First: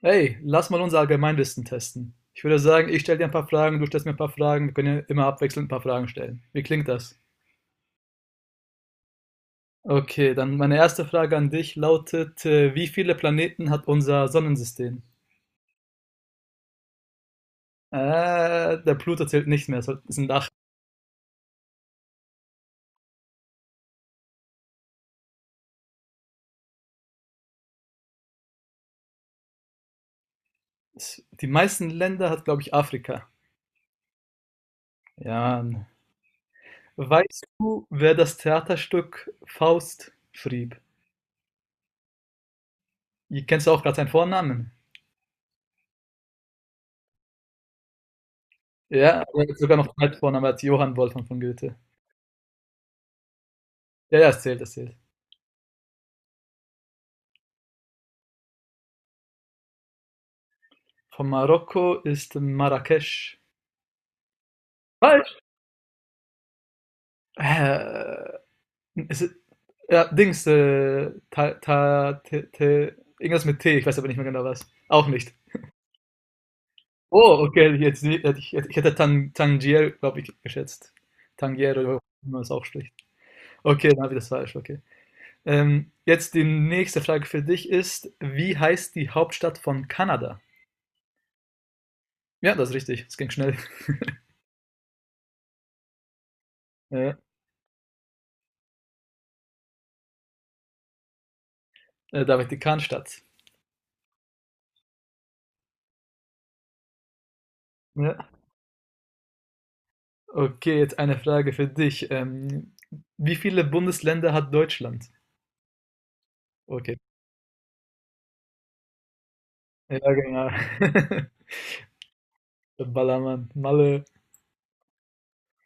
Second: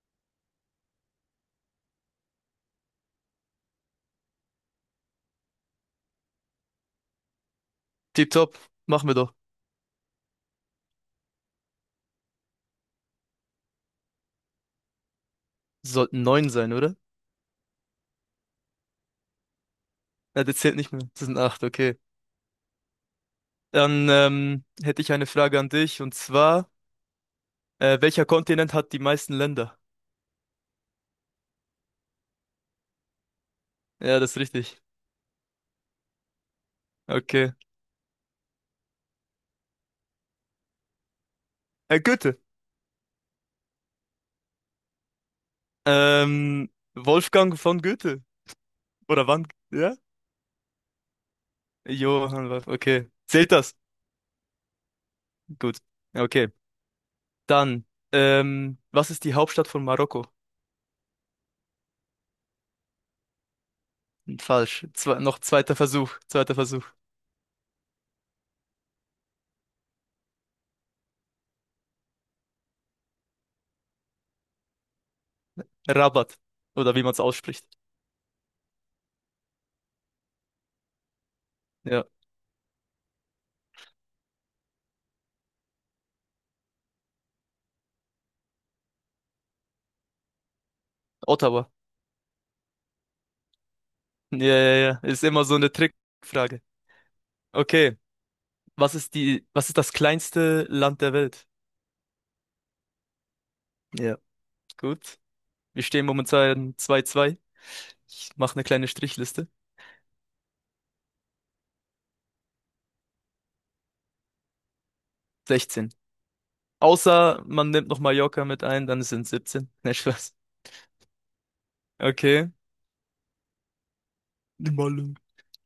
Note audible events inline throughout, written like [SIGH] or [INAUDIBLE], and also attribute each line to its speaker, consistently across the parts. Speaker 1: Hey, lass mal unser Allgemeinwissen testen. Ich würde sagen, ich stelle dir ein paar Fragen, du stellst mir ein paar Fragen. Wir können ja immer abwechselnd ein paar Fragen stellen. Wie klingt das?
Speaker 2: Tipptopp, machen wir doch.
Speaker 1: Okay, dann meine erste Frage an dich lautet, wie viele Planeten hat unser Sonnensystem?
Speaker 2: Sollten 9 sein, oder?
Speaker 1: Äh, Der Pluto zählt nicht mehr, es sind
Speaker 2: Na,
Speaker 1: acht.
Speaker 2: das zählt nicht mehr. Das sind 8, okay. Dann hätte ich eine Frage an dich, und zwar, welcher Kontinent hat die meisten Länder?
Speaker 1: Die meisten Länder hat, glaube ich, Afrika.
Speaker 2: Ja, das ist richtig.
Speaker 1: Ja. Weißt
Speaker 2: Okay.
Speaker 1: du, wer das Theaterstück Faust schrieb?
Speaker 2: Goethe.
Speaker 1: Ihr kennst du auch gerade seinen Vornamen?
Speaker 2: Wolfgang von Goethe.
Speaker 1: Ja,
Speaker 2: Oder
Speaker 1: aber
Speaker 2: wann?
Speaker 1: er hat sogar noch
Speaker 2: Ja?
Speaker 1: einen Vornamen als Johann Wolfgang von Goethe.
Speaker 2: Johann Wolf. Okay. Zählt das?
Speaker 1: Ja, ja, es zählt, es zählt.
Speaker 2: Gut. Okay. Dann, was ist die Hauptstadt von Marokko?
Speaker 1: Von Marokko ist Marrakesch.
Speaker 2: Falsch. Zwe
Speaker 1: Falsch.
Speaker 2: Noch zweiter Versuch. Zweiter Versuch.
Speaker 1: Äh, ist, ja, Dings, ta, ta, te, te, irgendwas mit T, ich weiß aber nicht mehr genau was. Auch nicht.
Speaker 2: Rabat. Oder wie man es
Speaker 1: Oh,
Speaker 2: ausspricht.
Speaker 1: okay, jetzt, ich hätte Tangier, glaube ich, geschätzt. Tangier oder
Speaker 2: Ja.
Speaker 1: wie man es auch spricht. Okay, dann habe ich das falsch, okay. Jetzt die nächste Frage für dich ist, wie heißt die Hauptstadt von Kanada?
Speaker 2: Ottawa.
Speaker 1: Ja, das ist richtig, es ging schnell. [LAUGHS]
Speaker 2: Ja, ja, ja. Ist immer so eine Trickfrage.
Speaker 1: Äh,
Speaker 2: Okay. Was ist das kleinste Land der Welt?
Speaker 1: David die Kahnstadt.
Speaker 2: Ja, gut. Wir stehen momentan 2-2.
Speaker 1: Ja.
Speaker 2: Ich mache eine kleine Strichliste.
Speaker 1: Okay, jetzt eine Frage für dich. Wie viele Bundesländer hat Deutschland?
Speaker 2: 16.
Speaker 1: Okay.
Speaker 2: Außer man nimmt noch Mallorca mit ein, dann sind 17. [LAUGHS] Nein,
Speaker 1: Ja,
Speaker 2: Spaß.
Speaker 1: genau. [LAUGHS]
Speaker 2: Okay.
Speaker 1: Ballermann, Malle.
Speaker 2: Die Malle.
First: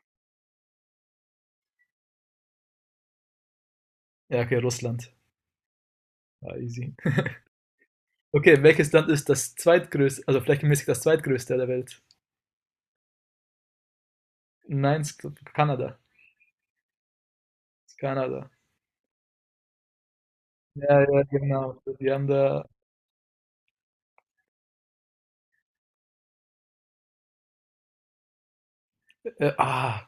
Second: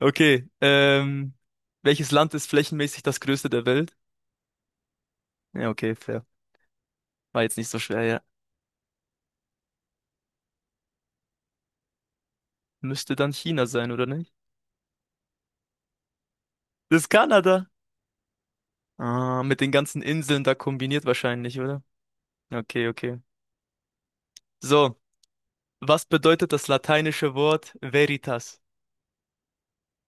Speaker 2: Okay. Welches Land ist flächenmäßig das größte der Welt?
Speaker 1: Ja, okay, Russland.
Speaker 2: Ja, okay, fair.
Speaker 1: Ja, easy.
Speaker 2: War jetzt nicht so schwer, ja.
Speaker 1: Okay, welches Land ist das zweitgrößte, also flächenmäßig das zweitgrößte der Welt?
Speaker 2: Müsste dann China sein, oder nicht?
Speaker 1: Nein, Kanada.
Speaker 2: Das ist Kanada.
Speaker 1: Kanada.
Speaker 2: Ah, mit den ganzen Inseln da
Speaker 1: Ja,
Speaker 2: kombiniert
Speaker 1: ja,
Speaker 2: wahrscheinlich.
Speaker 1: genau. Die haben da.
Speaker 2: Okay, okay. So, was bedeutet das lateinische Wort Veritas?
Speaker 1: äh, ah,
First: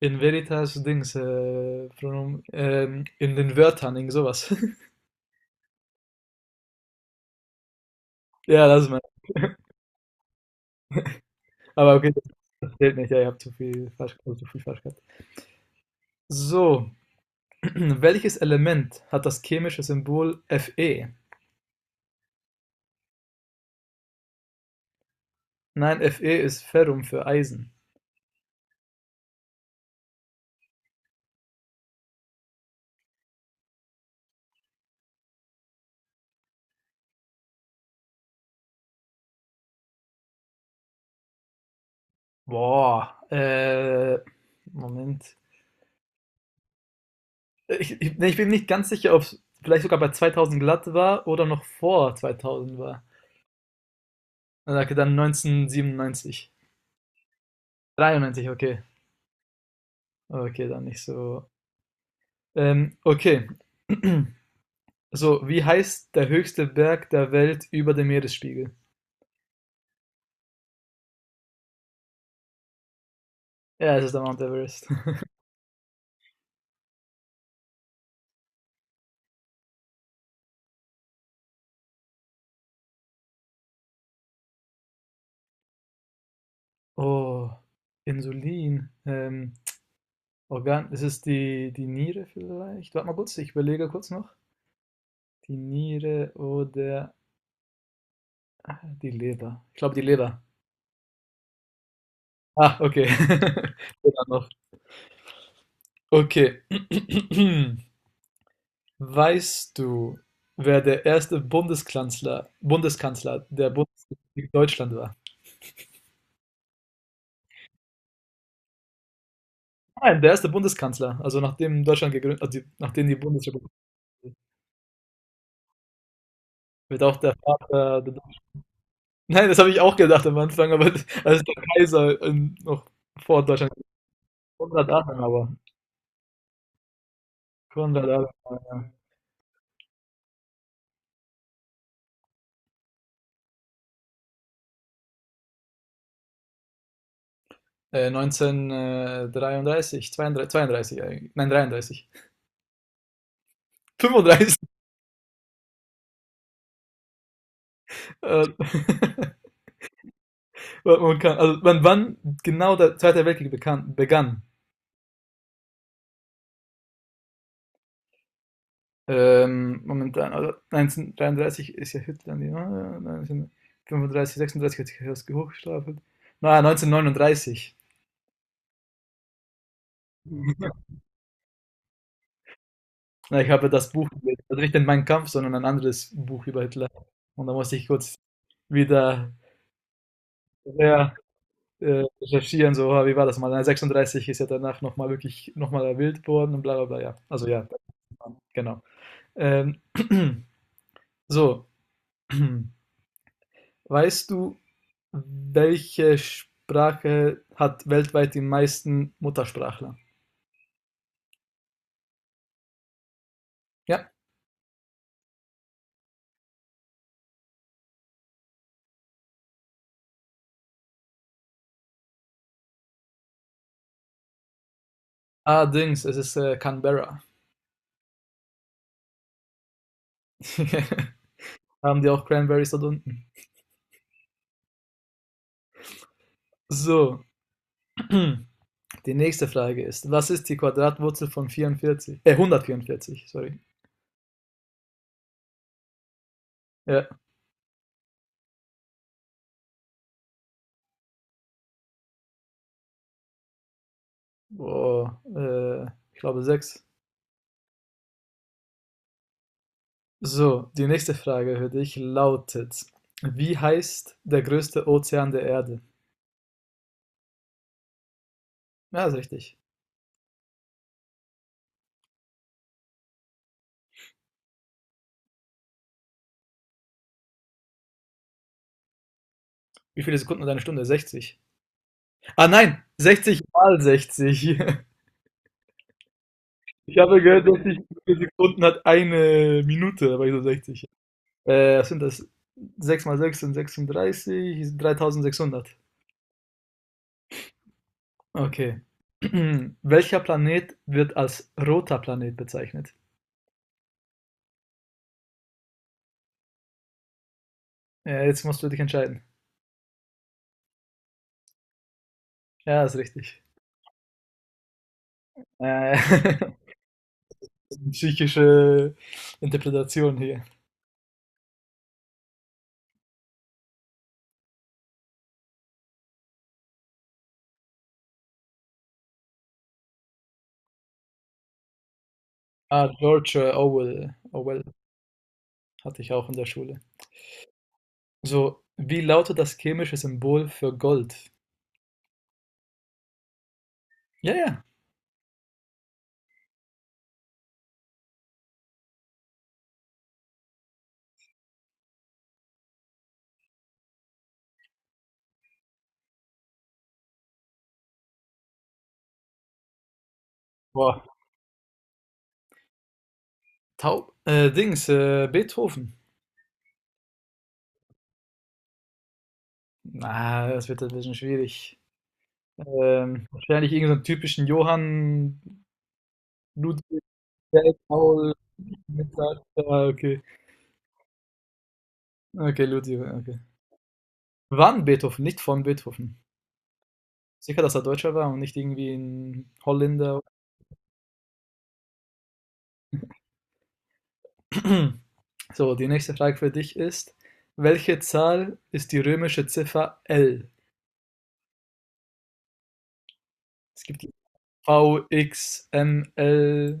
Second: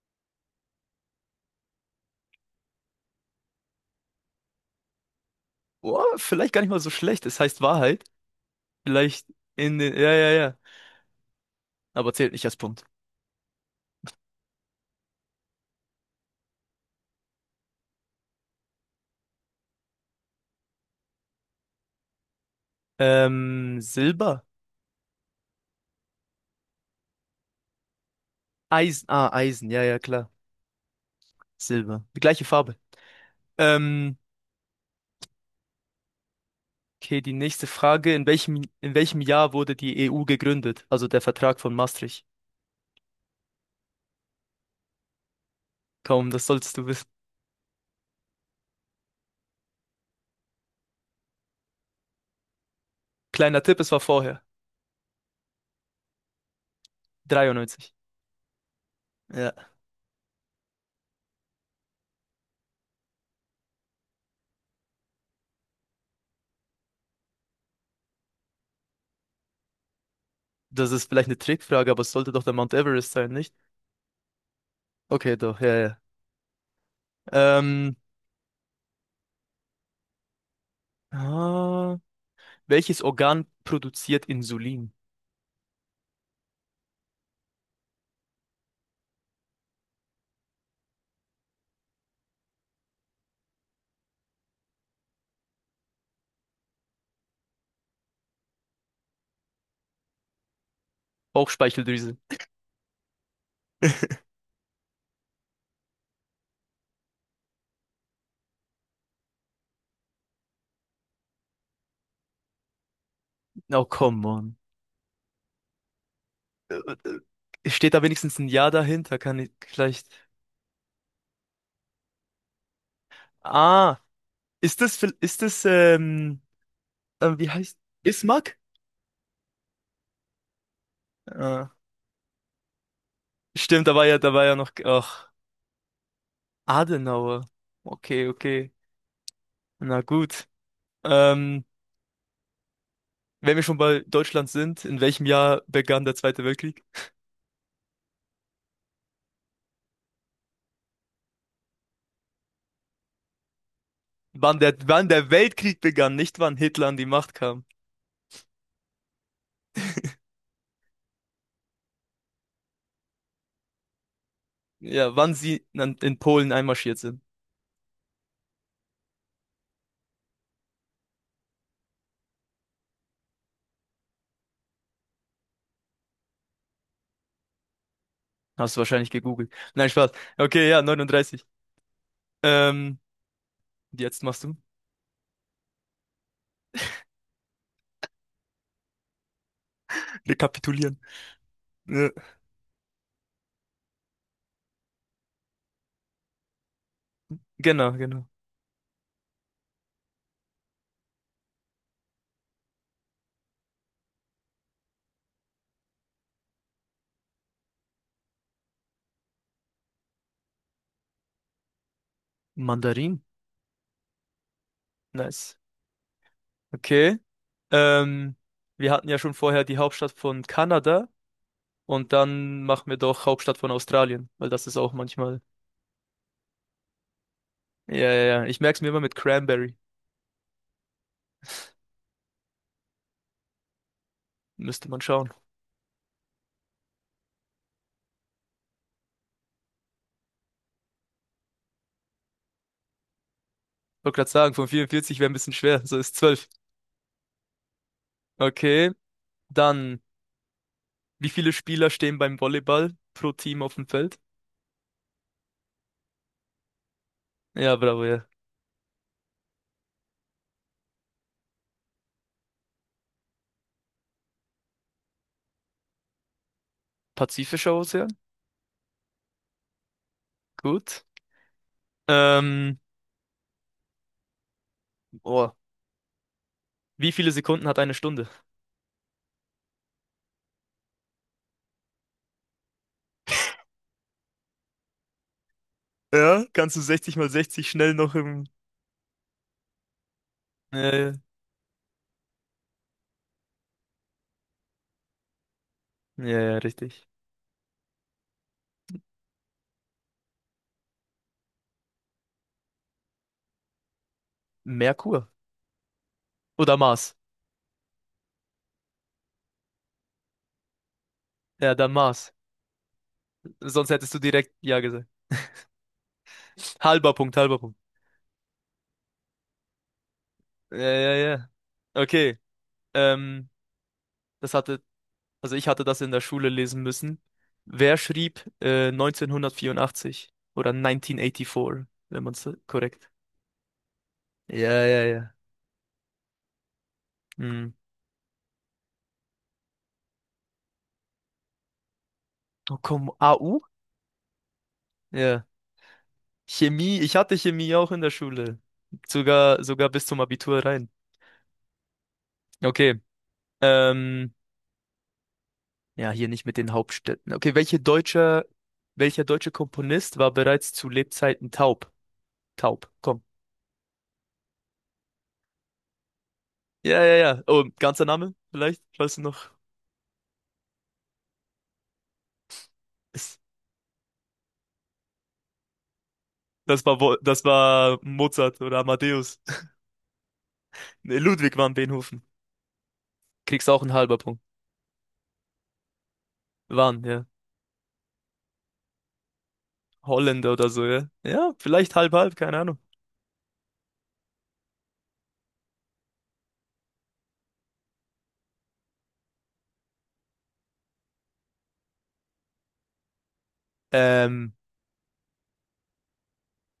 Speaker 1: in veritas Dings, Pronomen, in den Wörtern, irgend sowas. [LAUGHS]
Speaker 2: Oh, vielleicht gar nicht mal so schlecht. Es heißt Wahrheit.
Speaker 1: Ja, lass mal.
Speaker 2: Vielleicht in den. Ja, ja, ja.
Speaker 1: Aber okay,
Speaker 2: Aber zählt nicht als
Speaker 1: das
Speaker 2: Punkt.
Speaker 1: zählt nicht. Ja, ihr habt zu viel falsch, also zu viel falsch gehabt. So, [CLEARS THROAT] welches Element hat das chemische Symbol Fe?
Speaker 2: Silber?
Speaker 1: Nein, Fe ist Ferrum für Eisen.
Speaker 2: Eisen. Ah, Eisen. Ja, ja, klar. Silber. Die gleiche Farbe. Ähm, okay, die nächste Frage. In welchem Jahr wurde die EU gegründet? Also der Vertrag von Maastricht.
Speaker 1: Boah, Moment.
Speaker 2: Kaum, das solltest du wissen.
Speaker 1: Nee, ich bin nicht ganz sicher, ob es vielleicht sogar bei 2000 glatt war oder noch vor 2000 war.
Speaker 2: Kleiner Tipp, es war vorher.
Speaker 1: Na, danke, dann 1997.
Speaker 2: 93.
Speaker 1: 93, okay.
Speaker 2: Ja.
Speaker 1: Okay, dann nicht so. Okay. [CLEARS THROAT] So, wie heißt der höchste Berg der Welt über dem Meeresspiegel?
Speaker 2: Das ist vielleicht eine Trickfrage, aber es sollte doch der Mount Everest sein, nicht?
Speaker 1: Ja, es ist der Mount Everest. [LAUGHS]
Speaker 2: Okay, doch, ja, ja. Ähm, ah, welches Organ produziert Insulin?
Speaker 1: Oh, Insulin. Organ, ist es die Niere vielleicht? Warte mal kurz, ich überlege kurz noch. Die Niere oder die Leber. Ich glaube, die Leber.
Speaker 2: Bauchspeicheldrüse.
Speaker 1: Ah, okay. [LAUGHS] Leber
Speaker 2: [LAUGHS]
Speaker 1: noch. Okay. [CLEARS THROAT] Weißt du, wer der erste Bundeskanzler der
Speaker 2: Oh, come
Speaker 1: Bundesrepublik
Speaker 2: on.
Speaker 1: Deutschland war?
Speaker 2: Äh, Steht da wenigstens ein Ja dahinter? Kann ich vielleicht.
Speaker 1: Nein, der erste Bundeskanzler, also nachdem Deutschland gegründet, also nachdem die Bundesrepublik
Speaker 2: Ah, ist das,
Speaker 1: wird auch der
Speaker 2: wie heißt?
Speaker 1: Vater.
Speaker 2: Bismarck?
Speaker 1: Nein, das habe ich auch gedacht am Anfang, aber [LAUGHS] als der
Speaker 2: Ah,
Speaker 1: Kaiser noch vor Deutschland
Speaker 2: stimmt, da war ja noch,
Speaker 1: 100 Jahre,
Speaker 2: ach,
Speaker 1: aber
Speaker 2: Adenauer.
Speaker 1: 100
Speaker 2: Okay,
Speaker 1: Jahre.
Speaker 2: okay.
Speaker 1: Ja.
Speaker 2: Na gut. Ähm, wenn wir schon bei Deutschland sind, in welchem Jahr begann der Zweite Weltkrieg?
Speaker 1: 1933, 32, 32 eigentlich. Nein, 33. 35.
Speaker 2: Wann der Weltkrieg begann, nicht wann Hitler an die Macht kam.
Speaker 1: Äh, [LAUGHS] man kann, also wann genau der Zweite Weltkrieg begann?
Speaker 2: Ja, wann sie in Polen einmarschiert sind.
Speaker 1: Momentan, also 1933 ist ja Hitler, die, ne? 1935, 36 hat sich ja erst hochgestapelt. Na, 1939.
Speaker 2: Hast du wahrscheinlich gegoogelt. Nein, Spaß. Okay, ja,
Speaker 1: [LAUGHS]
Speaker 2: 39. Ähm,
Speaker 1: Na, ich habe das Buch
Speaker 2: jetzt
Speaker 1: gelesen.
Speaker 2: machst du.
Speaker 1: Also nicht den Mein Kampf, sondern ein anderes Buch über Hitler. Und da musste ich kurz wieder.
Speaker 2: [LAUGHS] Rekapitulieren.
Speaker 1: Ja,
Speaker 2: Ja.
Speaker 1: recherchieren, so, wie war das mal? Na, 36 ist ja danach nochmal wirklich nochmal wild geworden und bla bla bla, ja. Also ja,
Speaker 2: Genau, genau.
Speaker 1: genau. Ähm, [CLEARS THROAT] so, [CLEARS THROAT] weißt du, welche Sprache hat weltweit die meisten Muttersprachler?
Speaker 2: Mandarin.
Speaker 1: Ja.
Speaker 2: Nice. Okay. Ähm, wir hatten ja schon vorher die Hauptstadt von Kanada, und dann machen wir doch Hauptstadt von Australien, weil das ist auch manchmal.
Speaker 1: Allerdings, es ist Canberra.
Speaker 2: Ja, ja, ja. Ich merke es mir immer mit Cranberry.
Speaker 1: [LAUGHS] Haben die auch Cranberries dort unten?
Speaker 2: Müsste man schauen.
Speaker 1: So, [CLEARS THROAT] die nächste Frage ist, was ist die Quadratwurzel von 44? 144, sorry.
Speaker 2: Wollte gerade sagen, von 44 wäre ein bisschen schwer. So ist 12.
Speaker 1: Ja,
Speaker 2: Okay. Dann. Wie viele Spieler stehen beim Volleyball pro Team auf dem Feld?
Speaker 1: Boah, ich glaube sechs.
Speaker 2: Ja, bravo, ja.
Speaker 1: So, die nächste Frage für dich lautet: Wie heißt der größte Ozean der Erde?
Speaker 2: Pazifischer Ozean.
Speaker 1: Ja, ist richtig.
Speaker 2: Gut. Ähm, oh. Wie viele Sekunden hat eine Stunde?
Speaker 1: Wie viele Sekunden hat eine Stunde? 60. Ah nein, 60 mal 60. [LAUGHS]
Speaker 2: Ja, kannst du
Speaker 1: Ich
Speaker 2: 60
Speaker 1: habe
Speaker 2: mal
Speaker 1: gehört,
Speaker 2: 60
Speaker 1: 60
Speaker 2: schnell noch im.
Speaker 1: Sekunden hat eine Minute, aber ich so
Speaker 2: Ja,
Speaker 1: 60.
Speaker 2: ja,
Speaker 1: Was sind das? Sechs mal 6 sind 36, ist 3.600.
Speaker 2: ja, ja, richtig.
Speaker 1: Okay. [CLEARS THROAT] Welcher Planet wird als roter Planet bezeichnet?
Speaker 2: Merkur. Oder Mars.
Speaker 1: Ja, jetzt musst du dich entscheiden.
Speaker 2: Ja, dann Mars.
Speaker 1: Ja, ist richtig.
Speaker 2: Sonst hättest du direkt Ja gesagt.
Speaker 1: Äh, [LAUGHS]
Speaker 2: Halber Punkt, halber Punkt.
Speaker 1: psychische Interpretation hier.
Speaker 2: Ja, ja, ja. Okay. Ähm, das hatte Also ich hatte das in der Schule lesen müssen. Wer schrieb 1984 oder 1984, wenn man es
Speaker 1: Ah,
Speaker 2: korrekt.
Speaker 1: George Orwell. Orwell
Speaker 2: Ja, ja, ja.
Speaker 1: hatte ich auch in der Schule.
Speaker 2: Hm.
Speaker 1: So, wie lautet das chemische Symbol für Gold?
Speaker 2: Oh komm, AU?
Speaker 1: Ja, ja.
Speaker 2: Ja. Chemie, ich hatte Chemie auch in der Schule. Sogar, sogar bis zum Abitur rein. Okay. Ähm, ja, hier nicht mit den Hauptstädten. Okay, welcher deutsche Komponist war bereits zu
Speaker 1: Boah.
Speaker 2: Lebzeiten taub? Taub, komm.
Speaker 1: Taub. Dings, Beethoven.
Speaker 2: Ja, ja, ja. Oh, ganzer Name vielleicht, weißt du noch.
Speaker 1: Na, das wird ein bisschen schwierig. Wahrscheinlich irgendeinen so typischen Johann Ludwig
Speaker 2: Das
Speaker 1: Feld,
Speaker 2: war
Speaker 1: Paul.
Speaker 2: Mozart oder
Speaker 1: Mittag.
Speaker 2: Amadeus. [LAUGHS]
Speaker 1: Ah, okay.
Speaker 2: Nee, Ludwig van Beethoven.
Speaker 1: Okay, Ludwig, okay.
Speaker 2: Kriegst auch einen halber Punkt.
Speaker 1: Wann Beethoven, nicht von Beethoven.
Speaker 2: Waren, ja.
Speaker 1: Sicher, dass er Deutscher war und nicht irgendwie ein Holländer.
Speaker 2: Holländer oder so, ja. Ja, vielleicht halb, halb, keine Ahnung.
Speaker 1: [CLEARS THROAT] So, die nächste Frage für dich ist, welche Zahl ist die römische Ziffer L? Es gibt die
Speaker 2: Ähm,
Speaker 1: V, X, M, L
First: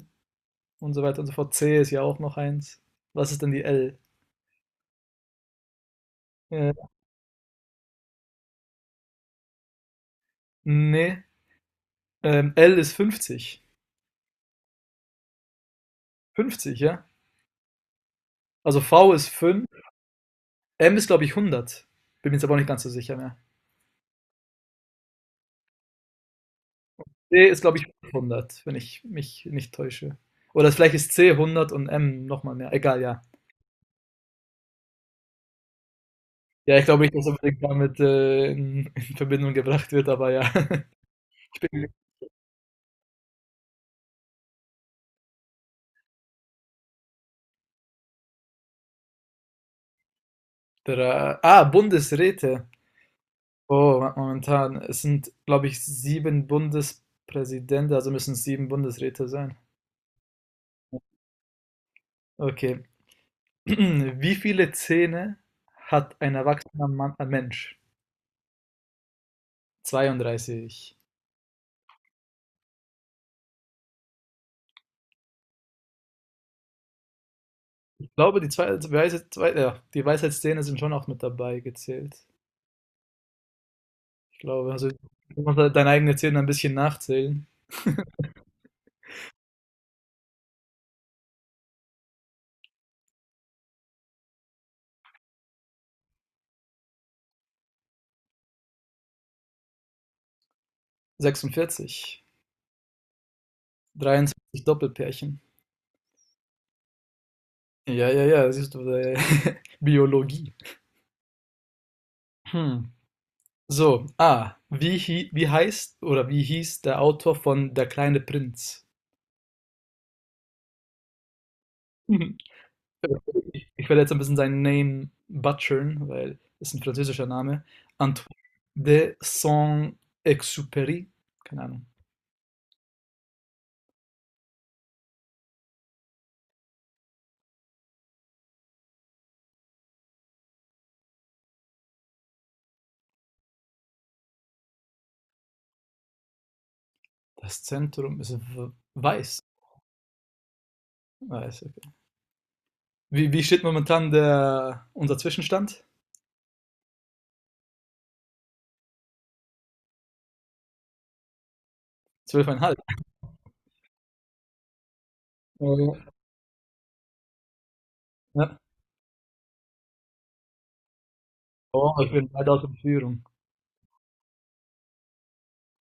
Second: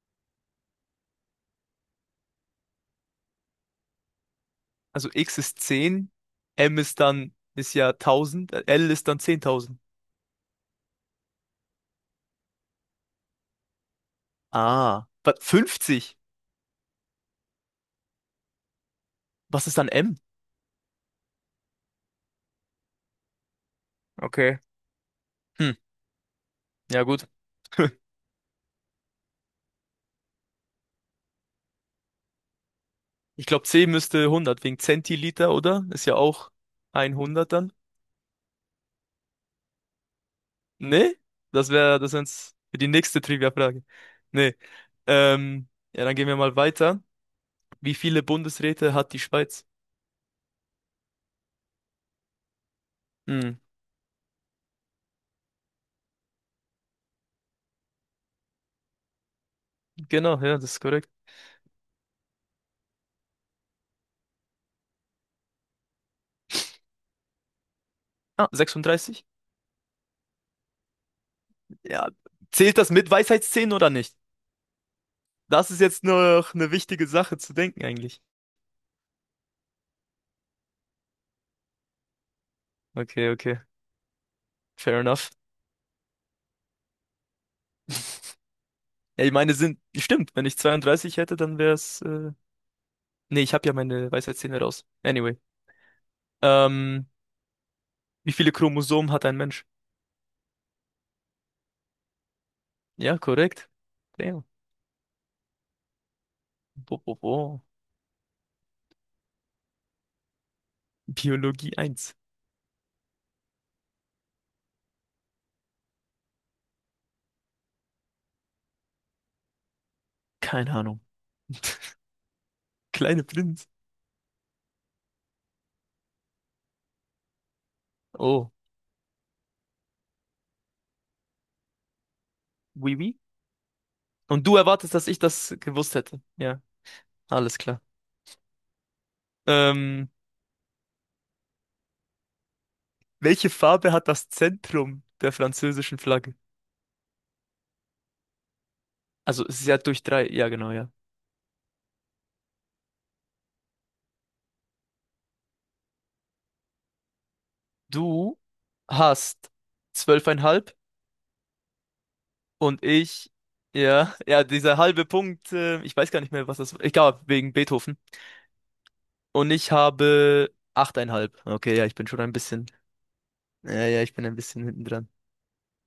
Speaker 1: und so weiter und so fort. C ist ja auch noch eins. Was ist denn die L?
Speaker 2: also X ist 10.
Speaker 1: Äh,
Speaker 2: M ist dann, ist ja 1000. L ist dann 10000.
Speaker 1: nee, L ist 50.
Speaker 2: Ah, was, 50.
Speaker 1: 50, ja? Also V ist 5,
Speaker 2: Was ist dann M?
Speaker 1: M ist glaube ich 100. Bin mir jetzt aber auch nicht ganz so sicher mehr.
Speaker 2: Okay. Hm, ja gut.
Speaker 1: C ist glaube ich
Speaker 2: [LAUGHS]
Speaker 1: 100, wenn ich mich nicht täusche. Oder vielleicht ist C 100 und M nochmal mehr. Egal, ja.
Speaker 2: Ich glaube, C müsste 100 wegen Zentiliter, oder? Ist ja auch
Speaker 1: Ja, ich glaube nicht, dass
Speaker 2: 100
Speaker 1: unbedingt
Speaker 2: dann.
Speaker 1: damit, in Verbindung gebracht wird, aber ja. [LAUGHS]
Speaker 2: Nee?
Speaker 1: Ich
Speaker 2: Das
Speaker 1: bin
Speaker 2: wäre das wär's für die nächste Trivia-Frage. Nee. Ähm, ja, dann gehen wir mal weiter. Wie viele Bundesräte hat die Schweiz?
Speaker 1: dra ah, Bundesräte.
Speaker 2: Hm,
Speaker 1: Oh, momentan. Es sind, glaube ich, sieben Bundespräsidenten, also müssen es sieben Bundesräte sein.
Speaker 2: genau, ja, das ist korrekt.
Speaker 1: Okay. [CLEARS THROAT] Wie viele Zähne hat ein erwachsener Mann, ein Mensch?
Speaker 2: Ah, 36?
Speaker 1: 32.
Speaker 2: Ja. Zählt das mit Weisheitszähnen oder nicht? Das ist jetzt noch eine wichtige Sache zu denken
Speaker 1: Ich
Speaker 2: eigentlich.
Speaker 1: glaube, die zwei, Weisheit, zwei, ja, die Weisheitszähne sind schon auch mit dabei gezählt.
Speaker 2: Okay, okay.
Speaker 1: Ich glaube, also
Speaker 2: Fair enough.
Speaker 1: du musst halt deine eigenen Zähne ein bisschen nachzählen.
Speaker 2: Ja, ich meine, sind, stimmt, wenn ich 32 hätte, dann wäre es, nee, ich habe ja meine Weisheitszähne raus. Anyway. Ähm, wie viele Chromosomen hat ein Mensch?
Speaker 1: 46.
Speaker 2: Ja, korrekt. Damn.
Speaker 1: 23 Doppelpärchen.
Speaker 2: Bo, bo, bo.
Speaker 1: Ja, ja, ja, siehst du, [LAUGHS] Biologie.
Speaker 2: Biologie eins,
Speaker 1: Hm. So, wie heißt oder wie hieß der Autor von Der kleine Prinz?
Speaker 2: keine Ahnung.
Speaker 1: [LAUGHS] Mhm.
Speaker 2: Kleine
Speaker 1: Ich,
Speaker 2: Blind.
Speaker 1: ich werde jetzt ein bisschen seinen Namen butchern, weil es ein französischer Name. Antoine
Speaker 2: Oh,
Speaker 1: de Saint-Exupéry. Keine Ahnung.
Speaker 2: oui, oui. Und du erwartest, dass ich das gewusst hätte. Ja, alles klar. Ähm, welche Farbe hat das Zentrum der französischen Flagge?
Speaker 1: Das Zentrum ist weiß.
Speaker 2: Also, es ist ja durch drei. Ja, genau, ja.
Speaker 1: Weiß, okay. Wie steht momentan unser Zwischenstand?
Speaker 2: Du hast zwölfeinhalb
Speaker 1: 12,5.
Speaker 2: und ich, ja, ja, dieser halbe Punkt,
Speaker 1: Oh,
Speaker 2: ich
Speaker 1: ja.
Speaker 2: weiß gar nicht mehr, was das war. Egal, wegen Beethoven.
Speaker 1: Ja.
Speaker 2: Und ich habe achteinhalb. Okay, ja,
Speaker 1: Oh,
Speaker 2: ich bin
Speaker 1: ich
Speaker 2: schon ein
Speaker 1: bin weit aus
Speaker 2: bisschen,
Speaker 1: der Führung.
Speaker 2: ja, ja, ich bin ein bisschen hinten dran.